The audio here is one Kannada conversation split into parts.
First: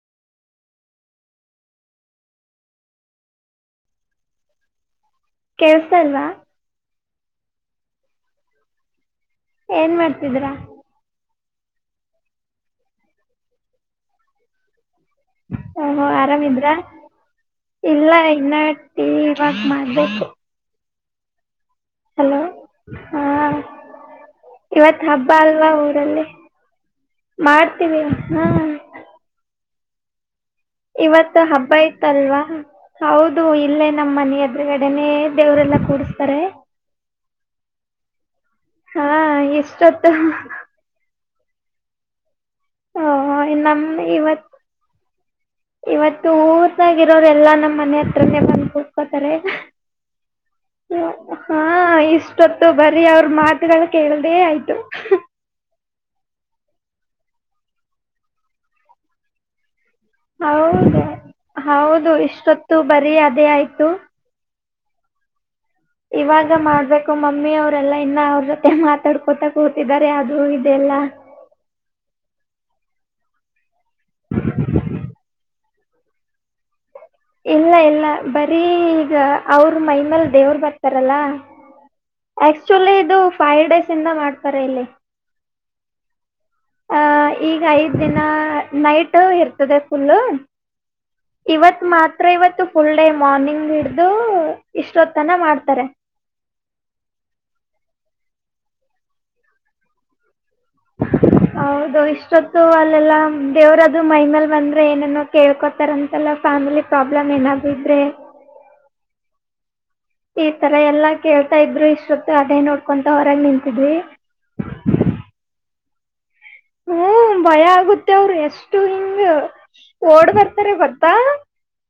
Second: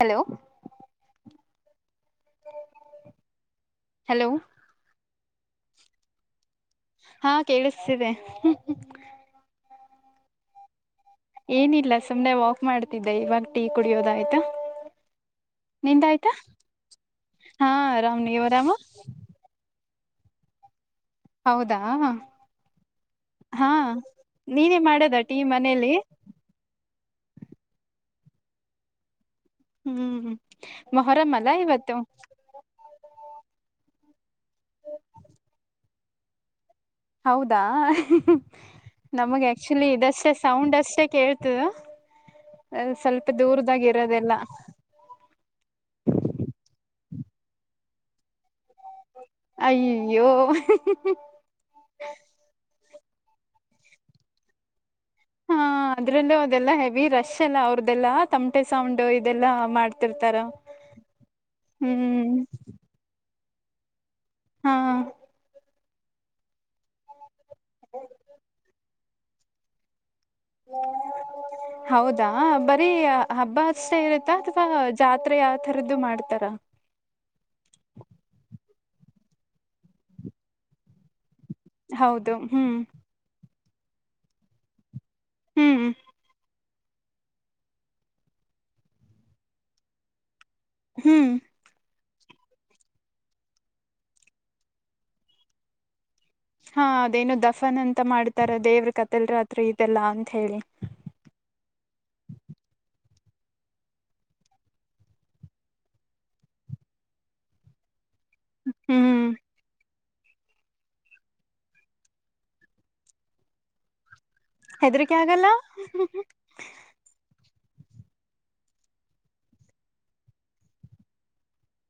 Hello hello. ಕೆಳಸ್ತಾಇಲ್ವಾ? ಹಾ ಕೇಳಿಸ್ತಿದೆ. ಏನ್ ಮಾಡ್ತಿದೀರಾ? ಏನಿಲ್ಲ ಸುಮ್ನೆ ವಾಕ್ ಮಾಡ್ತಿದ್ದೆ ಇವಾಗ ಟೀ ಕುಡಿಯೋದ ಆಯ್ತಾ. ಓಹೋ ಆರಾಮಿದ್ರ ಹಾ ಇಲ್ಲ ಆರಾಮ್ ನೀವ್ ಇನ್ನ ಆರಾಮ ಟಿ ವಾಕ್ ಮಾಡ್ಬೇಕು. ಹೌದಾ. ಹಲೋ ಹಾ ನೀವೇ ಇವತ್ ಮಾಡದ ಹಬ್ಬ ಟೀ ಅಲ್ವಾ ಮನೇಲಿ. ಊರಲ್ಲಿ ಮಾಡ್ತೀವಿ ಹ್ಮ. ಹೂ ಹ್ಮ್. ಮೊಹರಂ ಇವತ್ತು ಅಲ್ಲ ಹಬ್ಬ ಇವತ್ತು ಇತ್ತ ಅಲ್ವಾ? ಹೌದು ಇಲ್ಲೇ ನಮ್ಮ ಮನೆ ಎದುರುಗಡೆನೆೇ ದೇವರೆಲ್ಲಾ ಕೂಡಸ್ತಾರೆ. ಹೌದಾ ಹಾ ನಮಗ್ ಆಕ್ಚುಲಿ ಎಷ್ಟೊತ್ತು ಇದಷ್ಟೇ ಸೌಂಡ್ ಅಷ್ಟೇ ಕೇಳ್ತ ಇತ್ತು ಅದ ಸ್ವಲ್ಪ ಓಹೋ, ದೂರದಾಗ ನಮ್ ಇರೋದೆಲ್ಲ. ಇವತ್ ಇವತ್ತು ಊರದಾಗಿರೋರೆಲ್ಲ ನಮ್ಮ ಮನೆ ಹತ್ರನೇ ಬಂತು ಕೂ ಕೂತ್ಕೋತಾರೆ. ಅಯ್ಯೋ ಹಾ ಇಷ್ಟೊತ್ತು ಬರೀ ಅವ್ರ ಮಾತುಗಳು ಕೇಳೋದೇ ಆಯ್ತು. ಹಾ ಅದ್ರಲ್ಲೂ ಅದೆಲ್ಲಾ ಹೆವಿ ರಶ್ ಎಲ್ಲ ಅವ್ರದೆೆಲ್ಲಾ ತಮಟೆ ಸೌಂಡ್ ಇದೆಲ್ಲಾ ಮಾಡ್ತ - ಹೌದ ಹೌದು ಹ್ಮ್ ಇಷ್ಟೊತ್ತು ಬರಿ ಅದೇ ಆಯ್ತು. ಹಾ. ಇವಾಗ ಮಾಡ್ಬೇಕು ಮಮ್ಮಿ ಅವರೆಲ್ಲಾ ಇನ್ನ ಅವ್ರ ಜೊತೆ ಮಾತಾಡ್ಕೊತ ಕೂತಿದ್ದಾರೆ ಆದು ಇದೆಲ್ಲ ಹೌದಾ ಬರೀ ಹಬ್ಬ ಅಷ್ಟೇ ಇರುತ್ತಾ ಅಥವಾ ಜಾತ್ರೆ ತರದ್ದು ಮಾಡ್ತಾರಾ? ಇಲ್ಲ ಇಲ್ಲ ಬರೀ ಈಗ ಅವ್ರ ಮೈಮೇಲ್ ದೇವರು ಬರ್ತಾರಲ್ಲ. ಹೌದು ಹ್ಮ್ ಆಕ್ಚುಲಿ ಇದು ಫೈವ್ ಡೇಸ್ ಇಂದ ಮಾಡ್ತಾರೆ ಇಲ್ಲಿ. ಹ್ಮ. ಆಹ ಈಗ ಐದ್ ದಿನ ನೈಟ್ ಇರ್ತದೆ ಫುಲ್ ಹ್ಮ್ ಇವತ್ ಮಾತ್ರ ಇವತ್ತು ಫುಲ್ ಡೇ ಮಾರ್ನಿಂಗ್ ಹಿಡ್ದು ಇಷ್ಟೊತ್ತ ತನ ಮಾಡ್ತಾರೆ ಹಾ ಅದೇನು ದಫನ್ ಅಂತ ಮಾಡ್ತಾರ ದೇವ್ರ ಕಥಲ್ ರಾತ್ರಿ ಇದೆಲ್ಲಾ ಅಂತ ಹೇಳಿ [unintelligible] ಹೌದು ಇಷ್ಟೊತ್ತು ಅಲ್ಲೆಲ್ಲ ದೇವ್ರದು ಮೈ ಮೇಲೆ ಬಂದ್ರೆ ಏನೇನೋ ಕೇಳ್ಕೋತಾರಂತ ಎಲ್ಲ ಫ್ಯಾಮಿಲಿ ಪ್ರಾಬ್ಲಮ್ ಏನಾದ ಇದ್ರೆ ಹ್ಮ್ ಈ ತರ ಎಲ್ಲಾ ಕೇಳ್ತಾ ಇದ್ರು ಇಷ್ಟೊತ್ತು ಅದೇ ನೋಡ್ಕೊಂತ ಹೊರಗೆ ನಿಂತಿದ್ವಿ ಹೆದರಿಕೆ ಆಗಲ್ಲ ಹ್ಮ್ ಭಯ ಆಗುತ್ತೆ ಅವ್ರ ಎಷ್ಟು ಹಿಂಗ ಓಡ್ ಬರ್ತಾರ ಬರ್ತಾ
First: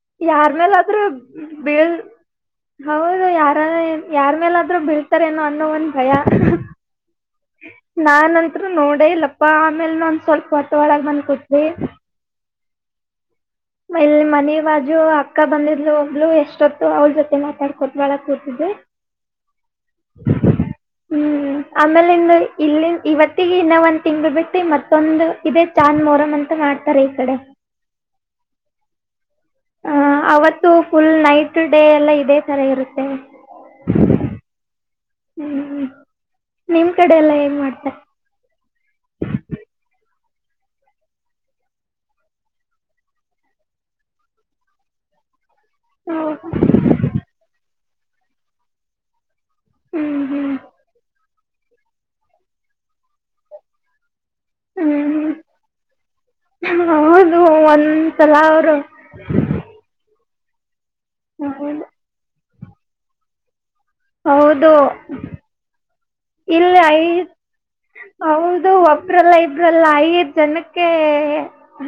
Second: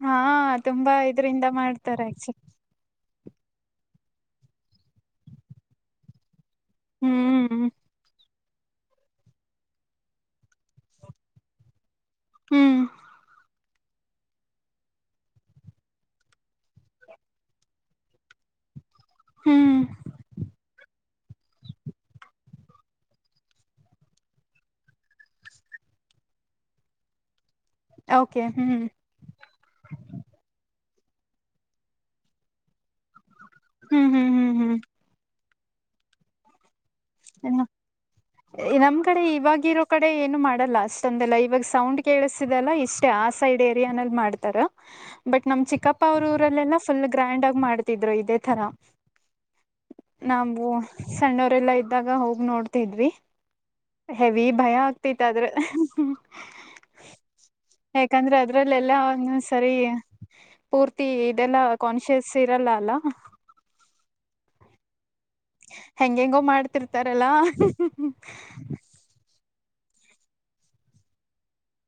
ಹಾ ಯಾರ ತುಂಬಾ ಮೇಲಾದ್ರೂ ಇದ್ರಿಂದ ಬೀಳ್ ಮಾಡ್ತಾರೆ ಆಕ್ಚುಲಿ ಹೌದು ಯಾರ ಯಾರ ಮೇಲಾದ್ರೂ ಬೀಳ್ತಾರೇನೋ ಅನ್ನೋ ಒಂದ ಭಯ ಹ್ಮ್ ಹ್ಮ್ ನಾನ್ಂತ್ ನೋಡ ಇಲ್ಲಪ್ಪಾ ಆಮೇಲ್ ನಂದ ಸ್ವಲ್ಪ ಹೊಟ್ಟ ಒಡಗ ಬಂದ ಕೊಟ್ರಿ ಹ್ಮ್ ಮಲ್ಲಿ ಮನೆ ಬಾಜು ಅಕ್ಕ ಬಂದಿದ್ಲು ಒಬ್ಬಳು ಎಷ್ಟೊತ್ತು ಅವ್ಳ ಜೊತೆ ಮಾತಾಡ್ಕೋತ ವಳಗ ಕೂತಿದೇ ಹ್ಮ್ ಹ್ಮ್ ಆಮೇಲೆ ಇಂದು ಇಲ್ಲಿ ಇವತ್ತಿಗೆ ಇನ್ನ ಒಂದ್ ತಿಂಗಳು ಬಿಟ್ಟು ಮತ್ತೊಂದು ಇದೇ.. ಚಾಂದ್ ಮೋರಮ್ ಅಂತ ಮಾಡ್ತಾರೆ ಈ ಕಡೆ. ಓಕೆ.. ಹ್ಮ್ ಹ ಅವತ್ತು ಫುಲ್ ನೈಟ್ ಡೇ ಎಲ್ಲ ಇದೇ ಥರ ಇರುತ್ತೆ.. ಹ್ಮ್ ಹ್ಮ ಹ್ಮ್.. ಹ್ಮ್ ಹ್ಮ್ ನಿಮ್ ಕಡೆ ಎಲ್ಲ ಹೆೇಂಗ ಮಾಡ್ತ.. ನಮ್ ಕಡೆ ಇವಾಗಿರೋ ಕಡೆ ಏನು ಮಾಡಲ್ಲ ಅಷ್ಟೊಂದೆಲ್ಲ ಇವಾಗ ಸೌಂಡ್ ಕೇಳಸಿದೆಲ್ಲ ಇಷ್ಟ.. ಆ ಸೈಡ್ ಏರಿಯಾನಲ್ಲಿ ಮಾಡ್ತಾರ ಬಟ್ ನಮ್ ಚಿಕ್ಕ.. ಅಪ್ಪ ಅವ್ರ ಹೌದಾ ಊರಲ್ಲೆಲ್ಲ ಫುಲ್ ಗ್ರ್ಯಾಂಡ್ ಆಗಿ ಮಾಡ್ತಿದ್ರು ಇದೇ ತರ.. ಹ್ಮ್ ಹ್ಮ್ ನಾವು ಸಣ್ಣವರೆಲ್ಲಾ ಇದ್ದಾಗ ಹೋಗಿ ನೋಡ್ತಿದ್ವಿ.. ಹೆವಿ ಭಯ ಹ್ಮ್ ಆಗ್ತತ್ ಆದ್ರೆ.. ಹ್ಮ್ ಹೌದು ಒಂದ್ಸಲ ಯಾಕಂದ್ರೆ ಅವ್ರು ಅದ್ರಲ್ಲೆಲ್ಲಾ. ಸರಿ ಪೂರ್ತಿ ಇದೆಲ್ಲಾ ಹೌದು ಕಾನ್ಷಿಯಸ್ ಇರಲ್ಲ ಅಲ್ಲ. ಹೌದು. ಹೆಂಗ ಹೆಂಗೋ ಇಲ್ಲಿ ಮಾಡ್ತಿರ್ತಾರಲ್ಲ. ಇಬ್ರಲ್ಲ ಇಬ್ರಲ್ಲ ಐದ ಜನಕ್ಕೆ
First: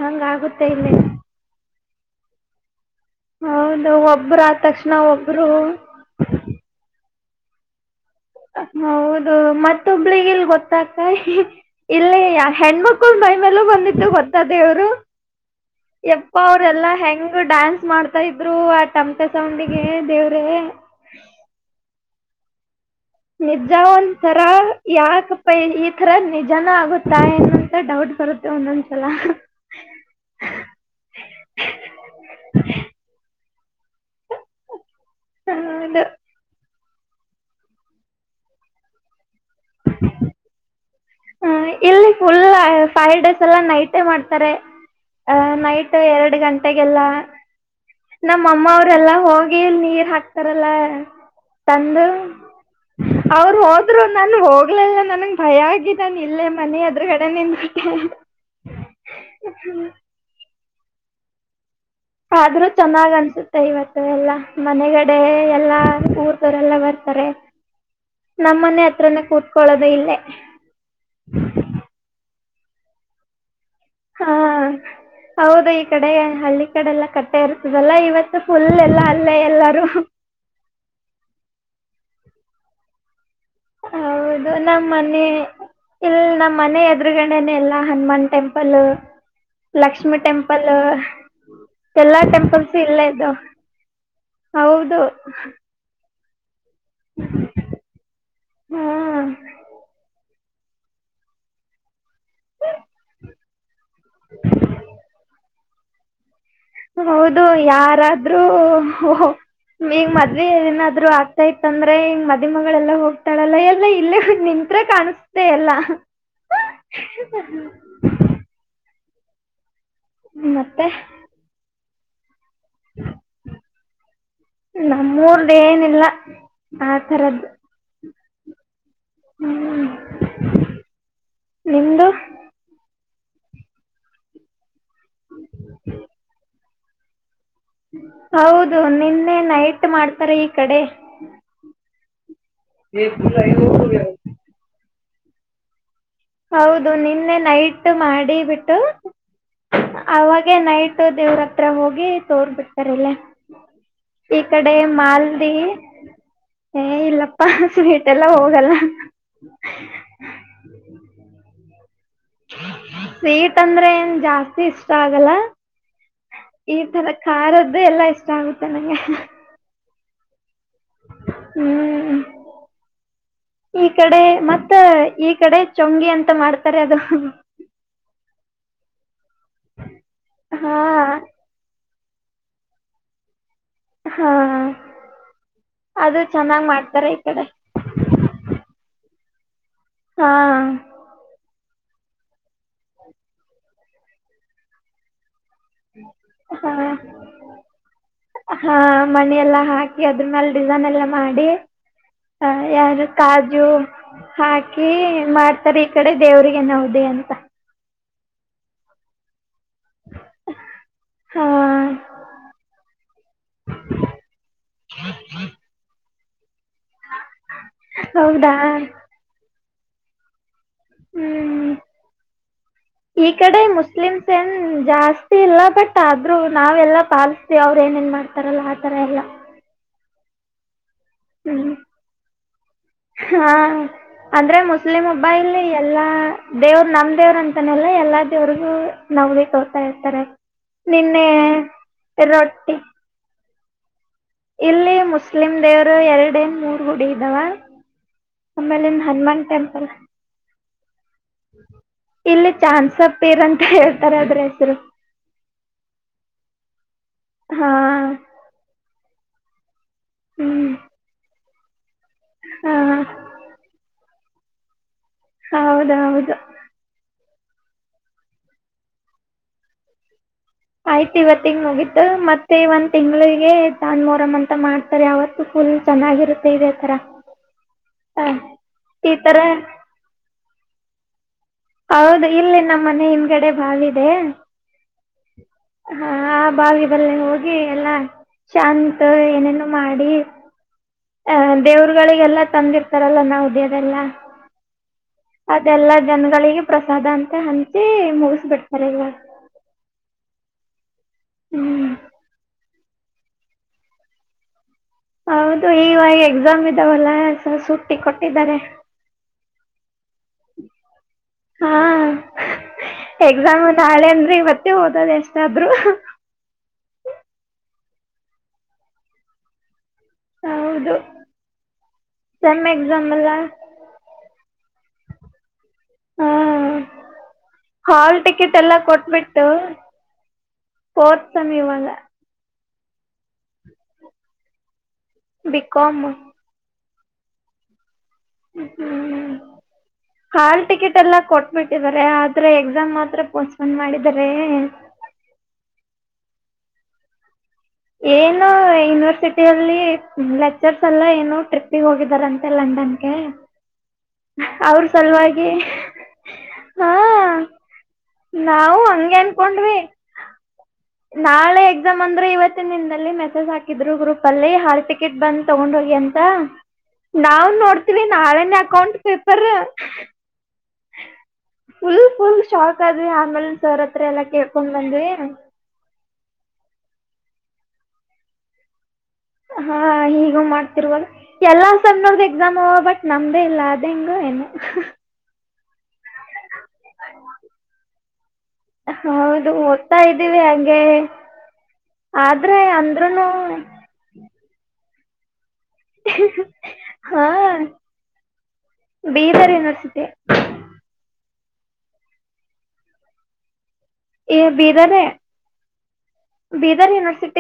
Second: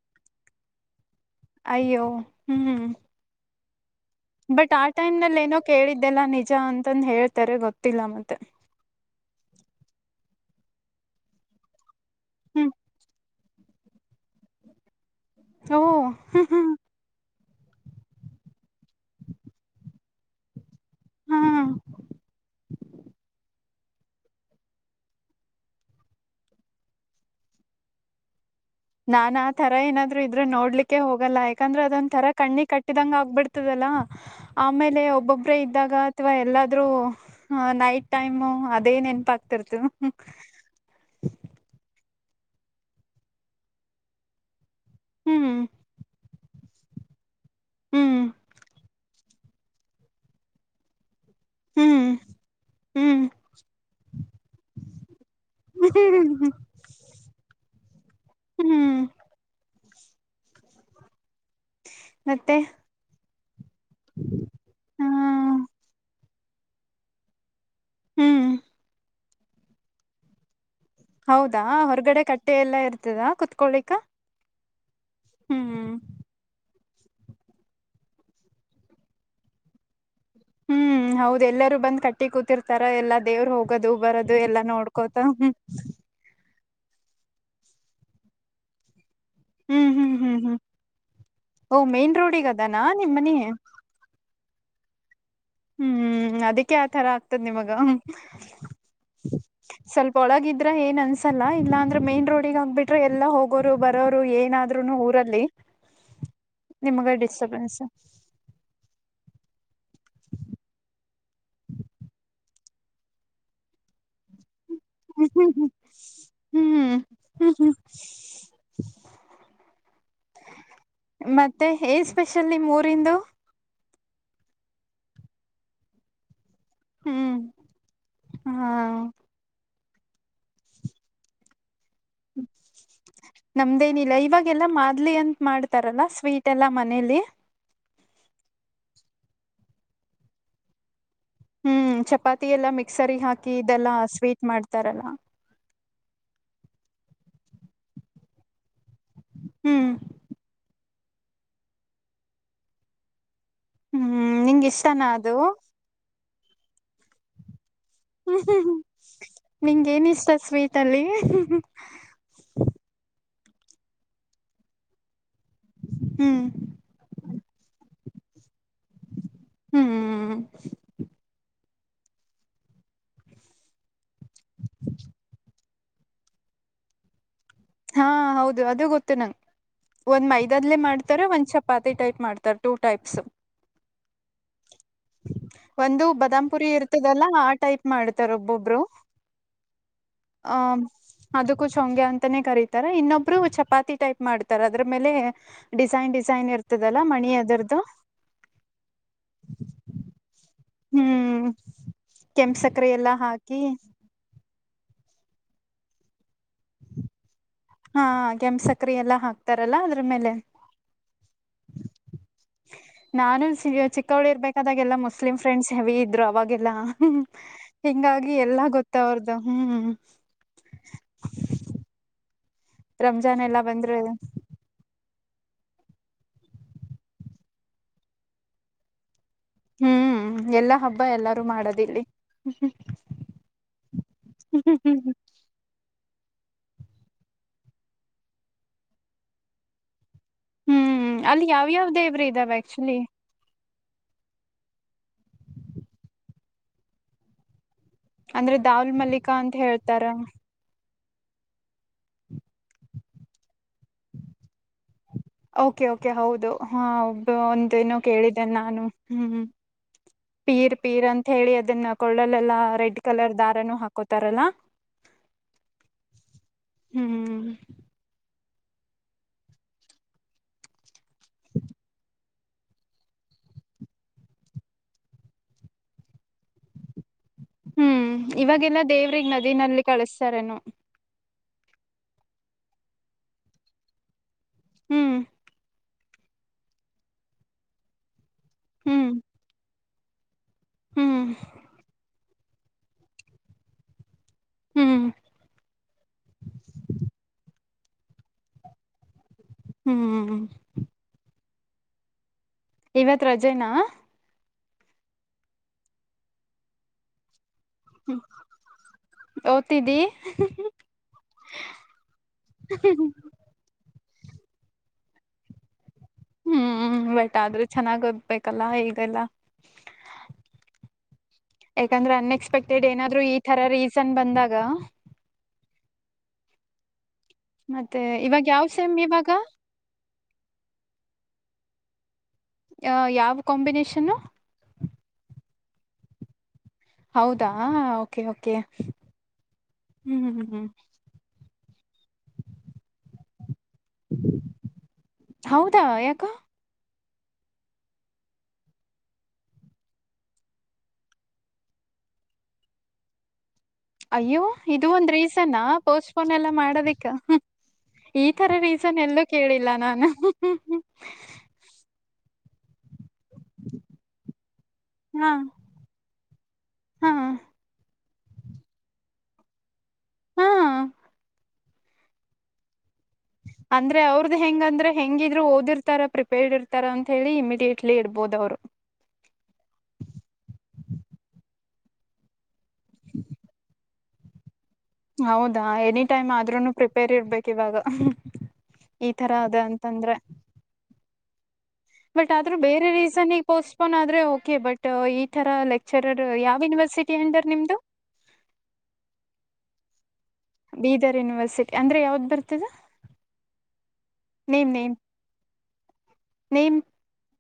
ಹಂಗ ಆಗುತ್ತೆ ಇಲ್ಲಿ.. ಅಯ್ಯೋ ಹ್ಮ್ ಹ್ಮ. ಹೌ ಹೌ. ಬಟ್ ಆ ಟೈಮ್ ನಲ್ಲಿ ಏನೋ ಕೇಳಿದ್ದೆಲ್ಲಾ ನಿಜ ಅಂತಂದು ಹೇಳ್ತಾರೆ ಗೊತ್ತಿಲ್ಲ ಮತ್ತೆ. ಹೌದು ಮತ್ತೊಬ್ಳಿಗೆ ಇಲ್ ಗೊತ್ತಾಗ್ತ ಇಲ್ಲೇ ಹ್ಮ್ ಹೆಣ್ಮಕ್ಕಳ ಬ. ಮೇಲ ಬಂದಿತ್ತು ಗೊತ್ತ ದೇವರು ಓ ಎಪ್ಪ ಅವರೆಲ್ಲಾ ಹೆಂಗ ಡ್ಯಾನ್ಸ್ ಮಾಡ್ತಾ ಇದ್ರು ಆ ಟಮತೆ ಸೌಂಡಿಗೆ ದೇವ್ರೇ ಹಾ ನಿಜ ಒಂದ್ ತರ ಯಾಕ ಪೈ ಈ ತರ ನಿಜಾನ ಆಗುತ್ತಾ ಏನಂತ ಡೌಟ್ ಸ ಒ [unintelligible] ನಾನಾ ತರ ಏನಾದ್ರು ಇದ್ರೆ ನೋಡ್ಲಿಕ್ಕೆ ಹೋಗಲ್ಲ ಯಾಕಂದ್ರೆ ಅದೊಂದ್ ತರ ಕಣ್ಣಿ ಕಟ್ಟಿದಂಗ ಆಗ್ಬಿಡ್ತದಲ್ಲ ಆಮೇಲೆ ಒಬ್ಬೊಬ್ರೇ ಇದ್ದಾಗ ಹೌದು ಅಥವಾ ಎಲ್ಲಾದ್ರೂ ನೈಟ್ ಟೈಮು ಅದೇ ನೆನಪ ಅಗ್ತ [unintelligible] ಹ ಇಲ್ಲಿ ಫುಲ್ ಫೈಡೆಸ್ ಎಲ್ಲ ನೈಟೇ ಮಾಡ್ತಾರೆ ಅ ಹ್ಮ್ ನೈಟ್ ಎರಡ್ ಗಂಟೆಗೆಲ್ಲ ಹ್ಮ್ ನಮ್ಮ ಅಮ್ಮ ಅವ್ರೆಲ್ಲಾ ಹೋಗಿ ನೀರ್ ಹಾಕ್ತಾರಲ್ಲ ತಂದ ಹ್ಮ್ ಹ್ಮ್ ಅವರು ಹೋದ್ರು ನಾನ್ ಹೋಗ್ಲೆ ಇಲ್ಲ ನನಗೆ ಭಯ ಆಗಿ ನಾನ್ ಇಲ್ಲೇ ಹ್ಮ್ ಮನ ಎದ್ರಗಡೆ ನನ್ನಿಂದ ಹ್ಮ್ [unintelligible] ಮತ್ತೆ ಆದ್ರೂ ಚೆನ್ನಾಗ್ ಅನ್ಸುತ್ತೆ ಇವತ್ತು ಎಲ್ಲಾ ಹ ಮನೆಗಡೆ ಎಲ್ಲಾ ಊರ ಅವರೆಲ್ಲ ಬರ್ತಾರೆ ಹ್ಮ್ ನಮ್ಮನೆ ಹತ್ರಾನೇ ಕೂತ್ಕೊಳ್ಳೋದು ಇಲ್ಲೇ. ಹೌದಾ ಹೊರಗಡೆ ಕಟ್ಟೆ ಎಲ್ಲ ಇರ್ತದ ಕುತ್ಕೋಳಿಕ. ಹಾ ಹೌದು ಕಡೆ ಹಳ್ಳಿ ಕಡೆ ಎಲ್ಲ ಕಟ್ಟೆ ಇರ್ತದಲ್ಲ ಇವತ್ತು ಫುಲ್ ಎಲ್ಲ ಅಲ್ಲೇ ಎಲ್ಲಾರೂ ಹ್ಮ್ ಹೌದ ಎಲ್ಲರೂ ಬಂದ್ ಕಟ್ಟಿ ಕೂತಿರ್ತಾರ ಎಲ್ಲಾ ದೇವ್ರು ಹೋಗ ಹೊಗದು ಬರದು ಹೌದು ಎಲ್ಲಾ ನಮ್ ನೋಡ್ಕೋತ ಮನೆ ಹು ಇಲ್ ನಮ್ಮ್ ಮನೆ ಎದುರುಗಡೆನೆ ಎಲ್ಲಾ ಹನುಮಾನ್ ಟೆಂಪಲ್ ಹ್ಮ್ ಹ್ಮ್ ಲಕ್ಷ್ಮೀ ಹ್ಮ್ ಹ್ಮ್ ಟೆಂಪಲ್ ಓ ಮೇನ್ ಎಲ್ಲಾ ರೋಡಿಗ ಅದಾನ ಟೆಂಪಲ್ಸು ಇಲ್ಲ ನಿಮ್ ಮನಿ ಇದಾವ್. ಹೌದು ಹ್ಮ್ ಅದಕ್ಕೆ ಆತರ ಆಗ್ತದ ನಿಮಗ ಹ್ಮ ಸ್ವಲ್ಪ ಒಳಗಿದ್ [unintelligible] ಏನ್ ಅನ್ಸಲ್ಲ ಇಲ್ಲಾಂದ್ರೆ ಮೆನ್ ರೋಡಿಗ್ ಆಗ್ಬಿಟ್ರೆ ಎಲ್ಲಾ ಹೋಗೋರು ಬರೋರು ಏನಾದ್ರೂನು ಊರಲ್ಲಿ ನಿಮ್ಗ ಹೌದು ಡಿಸ್ಟರ್ಬೆನ್ಸ್ ಯಾರಾದ್ರೂ ಓಹೋ ಈಗ ಮದ್ವೆ ಏನಾದ್ರು ಆಗ್ತಾ ಇತ್ತ ಅಂದ್ರೆ ಹಿಂಗ ಮದು ಮಗಳಲ್ಲ ಹೋಗ್ತಾಳಲ್ಲ ಎಲ್ಲಾ ಇಲ್ಲೇ ಬಂದ್ ನಿನ್ [unintelligible] ಹ್ಮ್ ಕಾಣಿಸುತ್ತೆ ಎಲ್ಲ ಹ್ಮ್ [inaudible] ಹು ಮತ್ತೆ ಮತ್ತೆ ಏನ್ ಸ್ಪೆಷಲ್ ನಿಮ್ಮೂರಿಂದು. ನಮ್ಮೂರ್ ಏನಿಲ್ಲ ಆ ಹ್ಮ್ ತರದ್ದು ಹಾ. ಹ್ಮೂ [inaudible] ನಿಮ್ದು [inaudible] ನಮ್ದೇನಿಲ್ಲ ಇವಾಗೆಲ್ಲಾ ಮಾತ್ ಇಡ್ಲಿ ಅಂತ ಮಾಡ್ತಾರಲ್ಲ ಸ್ವೀಟ್ ಎಲ್ಲ ಮನೇಲಿ ಹೌದು ನಿನ್ನೆ ನೈಟ್ ಮಾಡ್ತಾರೆ ಈ ಕಡೆ ಹ್ಮ್ ಚಪಾತಿ ಎಲ್ಲಾ ಮಿಕ್ಸರ್ ಹಾಕಿ ಇದೆಲ್ಲಾ ಸ್ವೀಟ್ ಮಾಡ್ತಾರಲ್ಲಾ ಹೌದು ನಿನ್ನೆ ನೈಟ್ ಮಾಡಿ ಬಿಟ್ಟು ಹ್ಮ್. ಅವಾಗೆ ನೈಟ್ ದೇವ್ರತ್ರ ಹೋಗಿ ತೋರ್ ಬಿಡ್ತಾರಲ್ಲ ಇಲ್ಲೆ. ಹ್ಮ್ ಈ ನಿಂಗ ಕಡೆ ಇಷ್ಟನಾ ಅದು ಮಾಲ್ದಿ ಏ ಇಲ್ಲಪ್ಪ ಸ್ವೀಟ್ ಎಲ್ಲ ಹ್ಮ್ ಹೋಗಲ್ಲ ಹ್ಮ್ ನಿಂಗೆನ್ ಇಷ್ಟ ಸ್ವೀಟ್ ಅಲ್ಲಿ ಹ್ಮ್ ಹ್ಮು. ಸೀಟ್ ಅಂದ್ರೆ ಏನ್ ಜಾಸ್ತಿ ಇಷ್ಟ ಆಗಲ್ಲ ಹ್ಮು. ಈ ತರ ಖಾರದ್ದ ಎಲ್ಲಾ ಇಷ್ಟ ಆಗುತ್ತೆ ನಂಗೆ ಹ್ಮೂ. ಹ್ಮ್ ಈ ಕಡೆ ಮತ್ತ ಈ ಕಡೆ ಶೊಂಗಿ ಅಂತ ಮಾಡ್ತಾರೆ ಅದು ಹಾ ಹೌದು ಅದು ಗೊತ್ತು ನಂಗೆ ಒಂದ್ ಹಾ ಮೈದಾದ್ಲೆೇ ಮಾಡ ತರ ಒಂದ್ ಚಪಾತಿ ಟೈಪ್ ಮಾಡ್ತಾರೆ ಟೂ ಟೈಪ್ಸ್ ಹಾ ಒಂದು ಅದು ಬದಾಮ್ ಚೆನ್ನಾಗ್ ಪುರಿ ಮಾಡ್ತಾರೆ ಈ ಇರ್ತದಲ್ಲಾ ಆ ಕಡೆ ಟೈಪ್ ಮಾಡ್ತಾರ ಒಬ್ಬೊಬ್ರು ಹಾ ಹ ಅದಕ್ಕೂ ಶಂಗೆ ಅಂತಾನೇ ಕರೀತಾರ ಇನ್ನೊಬ್ರು ಚಪಾತಿ ಟೈಪ್ ಮಾಡ್ತಾರ ಅದ್ರ ಮೇಲೆ ಡಿಸೈನ್ ಡಿಸೈನ್ ಹಾ ಇರ್ತದಲ್ಲಾ ಮಣಿ ಅದರದ್ದು ಹಾ ಮನ ಎಲ್ಲಾ ಹಾಕಿ ಅದ್ರ ಮ್ಯಾಲ ಹ್ಮ್ ಡಿಸನ್ಲಮಾಡಿ ಹ ಕೆಂಪ್ ಸಕ್ಕರೆ ಯಾರು ಎಲ್ಲಾ ಹಾಕಿ ಕಾಜು ಹಾಕಿ ಮಾಡ್ತಾರೆ ಈ ಕಡೆ ದೇವ್ರಿಗೆ ನೌದಿ ಅಂತ ಹಾ ಕೆಂ ಸಕರೆ ಎಲ್ಲ ಹಾಕ್ತಾರಲ್ಲ ಅದ್ರ ಮೇಲೆ ಹಾ ನಾನು ಚಿಕ್ಕೋಳ್ಳಿ ಇರ್ ಬೇಕಾದಾಗ ಎಲ್ಲ ಮುಸ್ಲಿಂ ಫ್ರೆಂಡ್ಸ್ ಹೆವಿ ಇದ್ರು ಅವಾಗ ಲ್ಲಹಿಂಗಾಗಿ ಹೌದಾ ಎಲ್ಲಾ ಗೊತ್ತ ಅವ್ರದು ಹ್ಮ್ ಹ್ಮ್ ಈ ರಂಜಾನ್ ಎಲ್ಲಾ ಕಡೆ ಬಂದ್ರೆ ಮುಸ್ಲಿಮ್ಸ್ ಏ ಹ್ಮ್ ಜಾಸ್ತಿ ಇಲ್ಲ ಬಟ್ ಆದ್ರೂ ನಾವೆಲ್ಲ ಪಾಲಿಸ್ತೀವಿ ಅವ್ ಏನೇನ್ ಮಾಡ್ತಾರಲ್ಲ ಆತರ ಎಲ್ಲ ಹ್ಮ್ ಎಲ್ಲಾ ಹಬ್ಬ ಎಲ್ಲಾ ಹ್ಮ್ ಹಾ ಅಂದ್ರೆ ಮುಸ್ಲಿಮ ಹಬ ಇಲ್ಲಿ ಎಲ್ಲಾ ದೇವ್ರ ನಮ್ ದೇವ್ರ ಅಂತಾನಲ್ಲ ಎಲ್ಲಾ ದೇವ್ರಿಗೂ ನವಲಿ ತೋತಾ ಇರ್ತಾರೆ ಹ್ಮ್ ನಿನ್ನೆ ಅಲ್ಲಿ ಯಾವ್ಯಾವ ದೇವ್ರ ಇದಾವೆ ರೊಟ್ಟಿ ಆಕ್ಚುಲಿ ಇಲ್ಲಿ ಮುಸ್ಲಿಮ ದೇವರು ಎರಡೇ ಮೂರು ಹುಡಿ ಇದ್ದಾವ ಅಂದ್ರೆ ಆಮೇಲೆ ದಾವಲ್ ಮಲ್ಲಿಕಾ ಹನುಮಾನ್ ಅಂತ ಟೆಂಪಲ್ ಹೇಳ್ತಾರ ಇಲ್ಲಿ ಚಾನ್ಸರಂತ ಹೇಳ್ತಾರೆ ಅದ್ರ ಹೆಸರು ಓಕೆ ಓಕೆ ಹೌದು ಹಾ ಒಬ ಹಾ ಒಂದೇನೋ ಕೇಳಿದ್ದೇನೆ ನಾನು ಹ್ಮ್ ಹ್ಮ್ ಪೀರ್ ಪೀರ್ ಅಂತ ಹೇಳಿ ಅದನ್ನ ಕೊಳ್ಳಲೆಲ್ಲಾ ಹಾ ರೆಡ್ ಕಲರ್ ದಾರನು ಹಾಕೋತಾರಲ್ಲಾ ಹೌದ ಹೌದು ಹ್ಮ್ ಆಯ್ತ ಇವತ್ತುಗ ನಗತ್ತು ಮತ್ ಮತ್ತೆ ಒಂದ್ ತಿಂಗಳಿಗೆ ದನ್ ಮೋರಮ್ ಅಂತ ಮಾಡ್ತಾರೆ ಅವತ್ತು ಫುಲ್ ಚೆನ್ನಾಗಿರುತ್ತೆ ಇದೇ ತರ ಹ್ಮ್ ಹ ಇವಾಗೆಲ್ಲಾ ಈ ದೇವ್ರಗೆ ತರ ನದಿನಲ್ಲಿ ಕಳಸ್ತಾರನು ಹೌದು ಇಲ್ಲಿ ನಮ್ಮ ಮನೆ ಹಿಂದಗಡೆ ಬಾವಿ ಇದೆ ಹ್ಮ್ ಹಾ ಬಾವಿ ಬಲ್ಲ ಹೋಗಿ ಎಲ್ಲಾ ಶಾಂತ ಹ್ಮ್ ಏನೇನು ಮಾಡಿ ಹ್ಮ್ ದೇವ್ರುಗಳಿಗೆಲ್ಲಾ ತಂದಿರ್ತಾರಲ್ಲ ನಾವು ದೇವರಲ್ಲ ಹ್ಮ್ ಅದೆಲ್ಲಾ ಜನಗಳಿಗೆ ಪ್ರಸಾದ ಅಂತ ಹಂಚಿ ಮುಗಿಸ್ಬಿಡ್ತಾರೆ ಇವಾಗ ಹ್ಮ್ ಹ್ಮ್ ಇವತ್ ರಜೆನಾ ಹೌದು ಈವಾಗಿಗ ಎಕ್ಸಾಮ್ ಇದ್ದಾವಲ್ಲ ಸ ಸುಟ್ಟಿ ಕೊಟ್ಟಿದ್ದಾರೆ ಓತಿದ್ದಿ ನಾವು ನಾಳೆ ಅಂದ್ರೆ ಇವತ್ತೇ ಓದದ ಎಷ್ಟಾದ್ರು ಹ್ಮ್ ಬಟ್ ಆದ್ರೂ ಚೆನ್ನಾಗ್ ಓದ್ಬೇಕಲ್ಲ ಈಗೆಲ್ಲ ಹೌದು ಯಾಕಂದ್ರೆ ಅನ್ಎಕ್ಸ್ಪೆಕ್ಟೆಡ್ ಏನಾದ್ರು ಈ ತರ ರೀಸನ್ ಬಂದಾಗ ಹ್ಮ ಮತ್ತೆ ಹಾಲ್ ಇವಾಗ ಟಿಕೆಟ್ ಯಾವ್ ಎಲ್ಲ ಸೇಮ್ ಇವಾಗ ಕೊಟ್ಬಿಟ್ಟು ಪೋರತ್ ಸೇಮ್ ಇವಾಗ ಯಾವ ಕಾಂಬಿನೇಷನ್ನು ಬಿಕಮ ಹೌದಾ ಓಕೆ ಓಕೆ ಹ್ಮ್ ಹ್ಮ್ ಎಲ್ಲ ಕೊಟ್ಬಿಟ್ಟಿದ್ದಾರೆ ಆದ್ರೆ ಎಕ್ಸಾಮ್ ಮಾತ್ರ ಪೋಸ್ಟ್ಪೋನ್ ಮಾಡಿದಿದ್ದಾರೆ ಹೌದಾ ಯಾಕ ಏನು ಯೂನಿವರ್ಸಿಟಿಯಲ್ಲಿ ಲೆಕ್ಚರ್ಸ್ ಎಲ್ಲ ಏನು ಟ್ರಿಪ್ಪಿಗೆ ಹೋಗಿದಾರಂತೆ ಲಂಡನ್ಗೆ ಅಯ್ಯೋ ಅವ್ರ ಇದು ಒಂದ್ ಸಲುವಾಗಿ ರೀಸನ್ ಪೋಸ್ಟ್ಪೋನ್ ಎಲ್ಲ ಹಾ ಮಾಡದಕ್ಕ ಈ ತರ ನಾವು ರೀಸನ್ ಹಂಗೆ ಎಲ್ಲೂ ಕೇಳಿಲ್ಲ ಅನ್ಕೊಂಡ್ವಿ ನಾನು ನಾಳೆ ಎಕ್ಸಾಮ್ ಅಂದ್ರೆ ಇವತ್ತಿನ ದಿನದಲ್ಲಿ ಮೆ ಹಾಕಿದ್ರು ಗ್ರೂಪ್ ಅಲ್ಲಿ ಹಾ ಟಿಕೆಟ್ ಹಾ ಬಂದ ತಗೊಂಡ್ ಹೋಗಿ ಅಂತ ಹಾ ನಾವ್ ನೋಡ್ತೀವಿ ನಾಳನೇ ಅಕೌಂಟ್ ಪೇಪರ್ ಹ್ಮ ಫುಲ್ ಫುಲ್ ಶಪ್ ಸರಿ ಆಮೇಲೆ ಸರ್ ಅಂದ್ರೆ ಹತ್ರ ಎಲ್ಲಾ ಅವ್ರದ ಹೆಂಗ ಕೇಳ್ಕೊಂಡ್ ಅಂದ್ರೆ ಬಂದ್ವಿ ಹೆಂಗಿದ್ರು ಓದಿರ್ತಾರ ಪ್ರಿಪೇರ್ಡ್ ಇರ್ತ ಇತಾರ ಅಂತ ಹೇಳಿ ಇಮಿಡಿಯೇಟ್ಲಿ ಇಡ್ಬಹದು ಅವ್ರು ಹಾ ಹೀಗ ಮಾಡ್ತಿರ್ರುವ ಎಲ್ಲ ಸಣ ನೋರ್ಧೋ ಎಕ್ಸಾಮ್ ಬಟ್ ನಮ್ದೇ ಇಲ್ಲ ಅದ ಹೆಂಗು ಏನು ಹೌದಾ ಎನಿ ಟೈಮ್ ಆದ್ರೂನು ಪ್ರಿಪೇರ್ ಇರ್ಬೇಕು ಇವಾಗ ಈ ತರ ಹೌದು ಅದ ಓದ್ತಾ ಅಂತಂದ್ರೆ ಇದ್ದೀವಿ ಹಂಗೆ ಬಟ್ ಆದ್ರೆ ಆದ್ರೂ ಬೇರೆ ಅಂದ್ರೂನು ರೀಸನ್ ಗೋಸ್ಕಾ ಫೋನ್ ಆದ್ರೆ ಓಕೆ ಬಟ್ ಈ ತರ ಲೆಕ್ಚರರ್ ಯಾವ್ ಯುನಿವರ್ಸಿಟಿ ಹಾ ಅಂಡರ್ ನಿಮ್ದು ಬೀದರ್ ಯೂನಿವರ್ಸಿಟಿ ಬೀದರ್ ಯುನಿವರ್ಸಿಟಿ ಅಂದ್ರೆ ಯಾವ್ದ್ ಬರ್ತದ ಈ name name Bidar name Bidar university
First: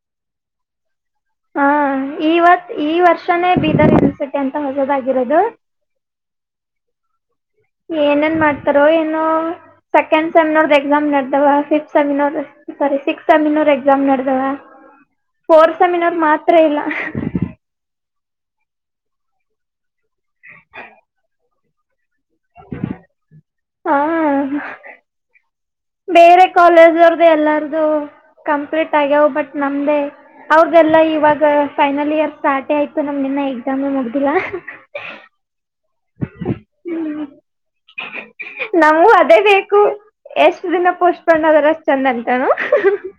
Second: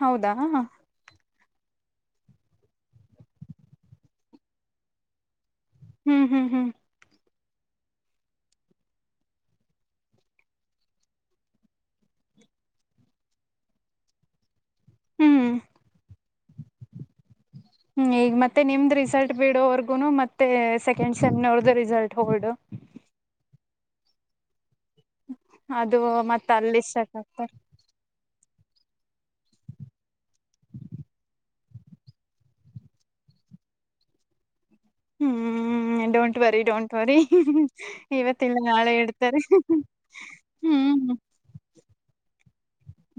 ಹೌದಾ ಹಾ ಈವತ್ ಈ ವರ್ಷನೇ ಬೀದರ್ ಯನಿವರ್ಸಿಟಿ ಅಂತ ಹೊಸದಾಗಿರೋದು ಹ್ಮ್ ಹ್ಮ್ ಹ್ಮ್ ಏನೇಏನ್ ಮಾಡ್ತಾರೋ ಏನೋ ಸೆಕೆಂಡ್ ಸೆಮಿನೋರ್ ಎಕ್ಸಾಮ್ ನಡದವ ಫಿಫ್ ಸೆಮಿನೋರ್ ಸಾರಿ ಸಿಕ್ಸ್ತ್ ಸೆಮಿನೋರ್ ಎಕ್ಸಾಮ್ ನಡೆದವ ಹ್ಮ್ ಫೋರ್ ಸೆಮಿನಾರ್ ಮಾತ್ರ ಇಲ್ಲ ಹ್ಮ್ ಈಗ ಮತ್ತೆ ನಿಮ್ದ್ ರಿಸಲ್ಟ್ ಬಿಡು ಅವರ್ಗ್ ಮತ್ತೆ ಸೆಕೆಂಡ್ ಸೆಮ್ ನ ಅವರ್್ದ ರಿಸಲ್ಟ್ ಹೊಡ್ ಹಾ ಅದು ಬೇರೆ ಮತ್ತ ಅಲ್ಲಿ ಸ್ಟಾರ್ಟ್ ಕಾಲೇಜ್ರ್ದು ಆಗ್ತದ ಎಲ್ಲಾರದು ಕಂಪ್ಲೀಟ್ ಆಗ್ಯವು ಬಟ್ ನಮ್ದೇ ಅವ್ರದೆಲ್ಲಾ ಇವಾಗ ಫೈನಲ್ ಇಯರ್ ಸ್ಟಾರ್ಟೇ ಆಯ್ತು ನಮ್ ನಿನ್ನ ಎಕ್ಸಾಮೇ ಮುಗ್ದಿಲ್ಲ ಹ್ಮ್ ಡೋಂಟ್ ವರಿ ಡೋಂಟ್ ವರಿ ಇವತ್ತಲ್ಲ ನಾಳೆ ನಮಗೂ ಇಡ್ತಾರೆ ಹ್ಮ್ ಸೋ ನಾವೆಲ್ಲ ಚಂದ ಅಂತಾ ಹೇಳು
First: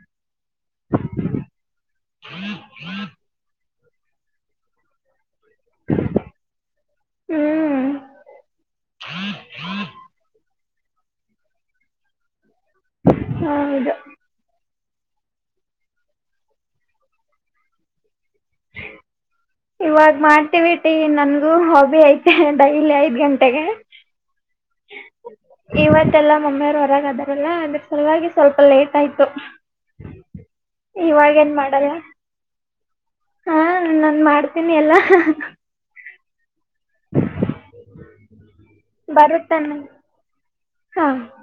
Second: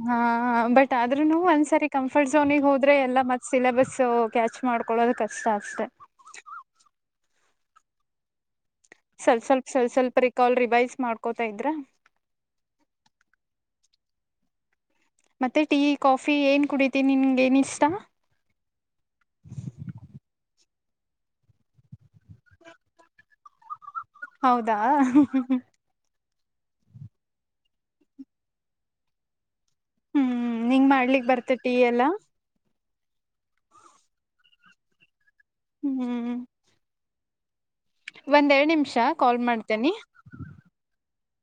ಹಾ ಬಟ್ ಆದ್ರೂನು ಒಂದ್ಸರಿ ಕಂಫರ್ಟ್ ಝೋನಗ್ ಹೋದ್ರೆ ಎಲ್ಲ ಮ ಸಿಲೆಬಸ್ ಕ್ಯಾಚ್ ಮಾಡ್ಕೊಳ್ಳೋದು ಕಷ್ಟ ಅಷ್ಟೇ ಹ್ಮ್ ಸ್ವಲ್ ಸ್ವಲ್ಪ ಸ್ವಲ್ ಸ್ವಲ್ಪ ರಿಕಾಲ್ ರಿವೈಸ್ ಮಾಡ್ಕೋತಾ ಇದ್ರ ಹೌದು ಮತ್ತೆ ಟೀ ಕಾಫಿ ಏನ್ ಕುಡಿತ ನಿನ್ಗ ಏನ್ ಇಷ್ಟ [unintelligible] ಇವಾಗ ಮಾಡ್ತೀವಿಟೀ ನನಗೂ ಹಾಬಿ ಐತೆ ಡೈಲಿ ಐದು ಗಂಟೆಗೆ ಹೌದಾ ಇವತ್ತಲ್ಲಾ ಮೊಮ್ಮೆಯವರು ಹೊರಗೆ ಅದಾರಲ್ಲ ಅಂದ್ರೆ ಸಲುವಾಗಿ ಸ್ವಲ್ಪ ಲೇಟ್ ಆಯ್ತು ಹ್ಮ್ ನಿಂಗ್ ಮಾಡ್ಲಿಕ್ ಬರ್ತ ಇವಾಗೇನ್ ಟೀ ಮಾಡಲ್ಲ ಎಲ್ಲ ಹಾ ನನ್ ಮಾಡ್ತೀನಿ ಎಲ್ಲಾ ಹ್ಮ್ ಹ್ಮ್ ಒಂದೆರಡು ನಿಮಿಷ ಕಾಲ್ ಬರುತ್ತಾನ ಮಾಡ್ತೇನಿ ಹಾ [unintelligible]